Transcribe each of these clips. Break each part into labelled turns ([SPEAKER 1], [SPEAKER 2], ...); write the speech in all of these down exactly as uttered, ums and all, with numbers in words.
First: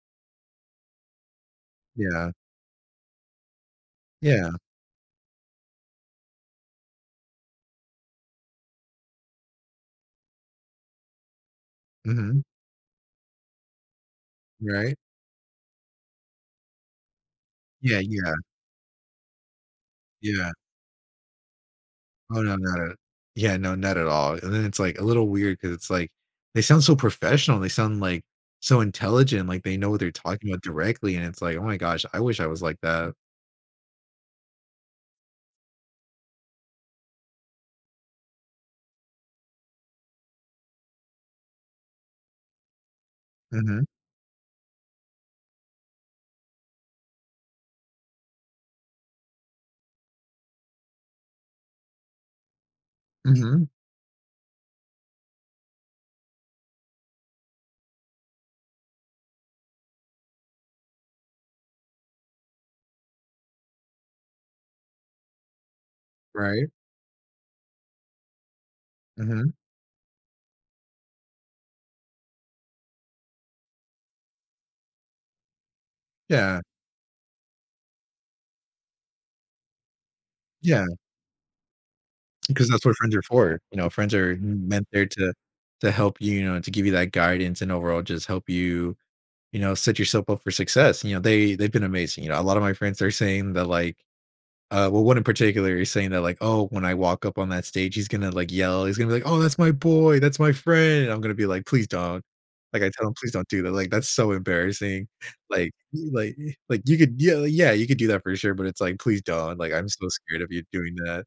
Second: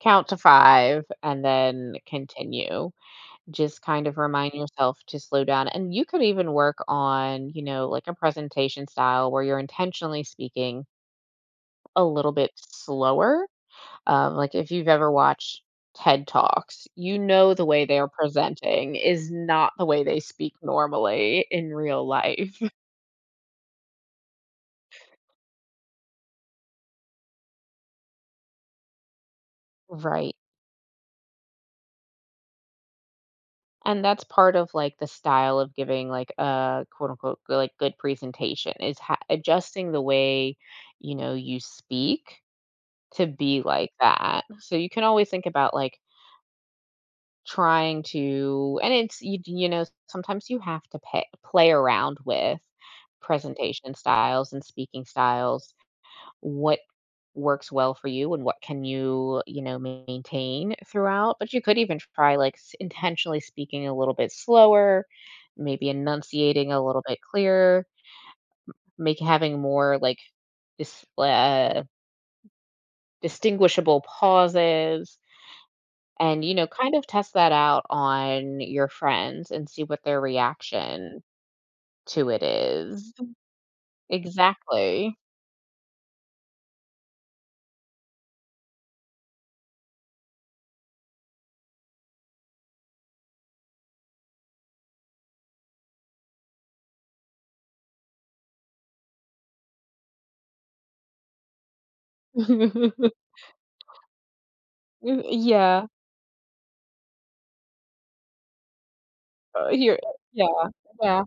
[SPEAKER 1] Count to five and then
[SPEAKER 2] Yeah.
[SPEAKER 1] continue. Just kind of
[SPEAKER 2] Yeah.
[SPEAKER 1] remind yourself to slow down, and you could even work on, you know, like a presentation style where you're intentionally speaking a little
[SPEAKER 2] Mhm.
[SPEAKER 1] bit slower. Um, like, if you've
[SPEAKER 2] Right?
[SPEAKER 1] ever watched TED Talks, you know the way
[SPEAKER 2] Yeah,
[SPEAKER 1] they're
[SPEAKER 2] yeah.
[SPEAKER 1] presenting is not the way they
[SPEAKER 2] Yeah.
[SPEAKER 1] speak normally in real
[SPEAKER 2] Oh, no,
[SPEAKER 1] life.
[SPEAKER 2] not at Yeah, no, not at all and then it's, like, a little weird 'cause it's, like, "They sound so professional. They sound, like, so intelligent. Like, they know what they're
[SPEAKER 1] Right.
[SPEAKER 2] talking about directly," and it's, "Oh my gosh. I wish I was like that."
[SPEAKER 1] And that's part of, like, the style of giving, like, a quote unquote, like, good good presentation is h adjusting the way, you know, you speak to be
[SPEAKER 2] Mhm.
[SPEAKER 1] like that. So you can always think about like trying to and it's you d you know, sometimes you have to pay play around with
[SPEAKER 2] Mhm.
[SPEAKER 1] presentation styles and speaking styles. What works well for you and what can you, you know, maintain throughout but you could even try, like, s intentionally speaking a little bit slower, maybe
[SPEAKER 2] Right.
[SPEAKER 1] enunciating a little bit clearer, m make
[SPEAKER 2] Mhm.
[SPEAKER 1] having more, like, this blah distinguishable pauses, and, you
[SPEAKER 2] Yeah.
[SPEAKER 1] know, kind of test that out on your friends and see what their
[SPEAKER 2] Yeah.
[SPEAKER 1] reaction to it
[SPEAKER 2] 'Cause that's what
[SPEAKER 1] is
[SPEAKER 2] friends are for. You know, friends are m meant there
[SPEAKER 1] Exactly.
[SPEAKER 2] to to help you, you know, to give you that guidance and overall just help you, you know, set yourself up for success. You know, they they've been amazing, you know, a lot of my friends are saying that, like, uh, well, one in particular is saying that, like, "Oh, when I walk up on that stage, he's gonna, like, yell. He's gonna be like, oh, that's my boy. That's my friend." I'm gonna be, like, "Please don't," Like, I tell him, "Please don't do that. Like, that's so embarrassing."
[SPEAKER 1] M
[SPEAKER 2] Like
[SPEAKER 1] Yeah.
[SPEAKER 2] like like, "You could ye yeah, you could do that for sure," but it's like, "Please don't.
[SPEAKER 1] Ah,
[SPEAKER 2] Like, I'm
[SPEAKER 1] here,
[SPEAKER 2] so scared
[SPEAKER 1] yeah,
[SPEAKER 2] of you doing
[SPEAKER 1] yeah.
[SPEAKER 2] that."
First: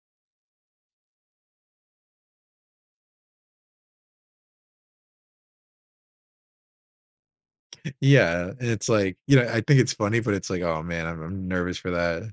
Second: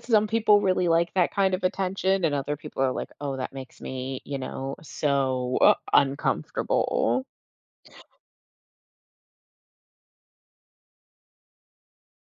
[SPEAKER 1] Some people really like that kind of attention and other people are like, "Oh, that makes me, you know, so u uncomfortable."
[SPEAKER 2] Yeah, and it's, like, you know, I think it's funny, but it's, like, "Oh, man. I'm I'm nervous for that."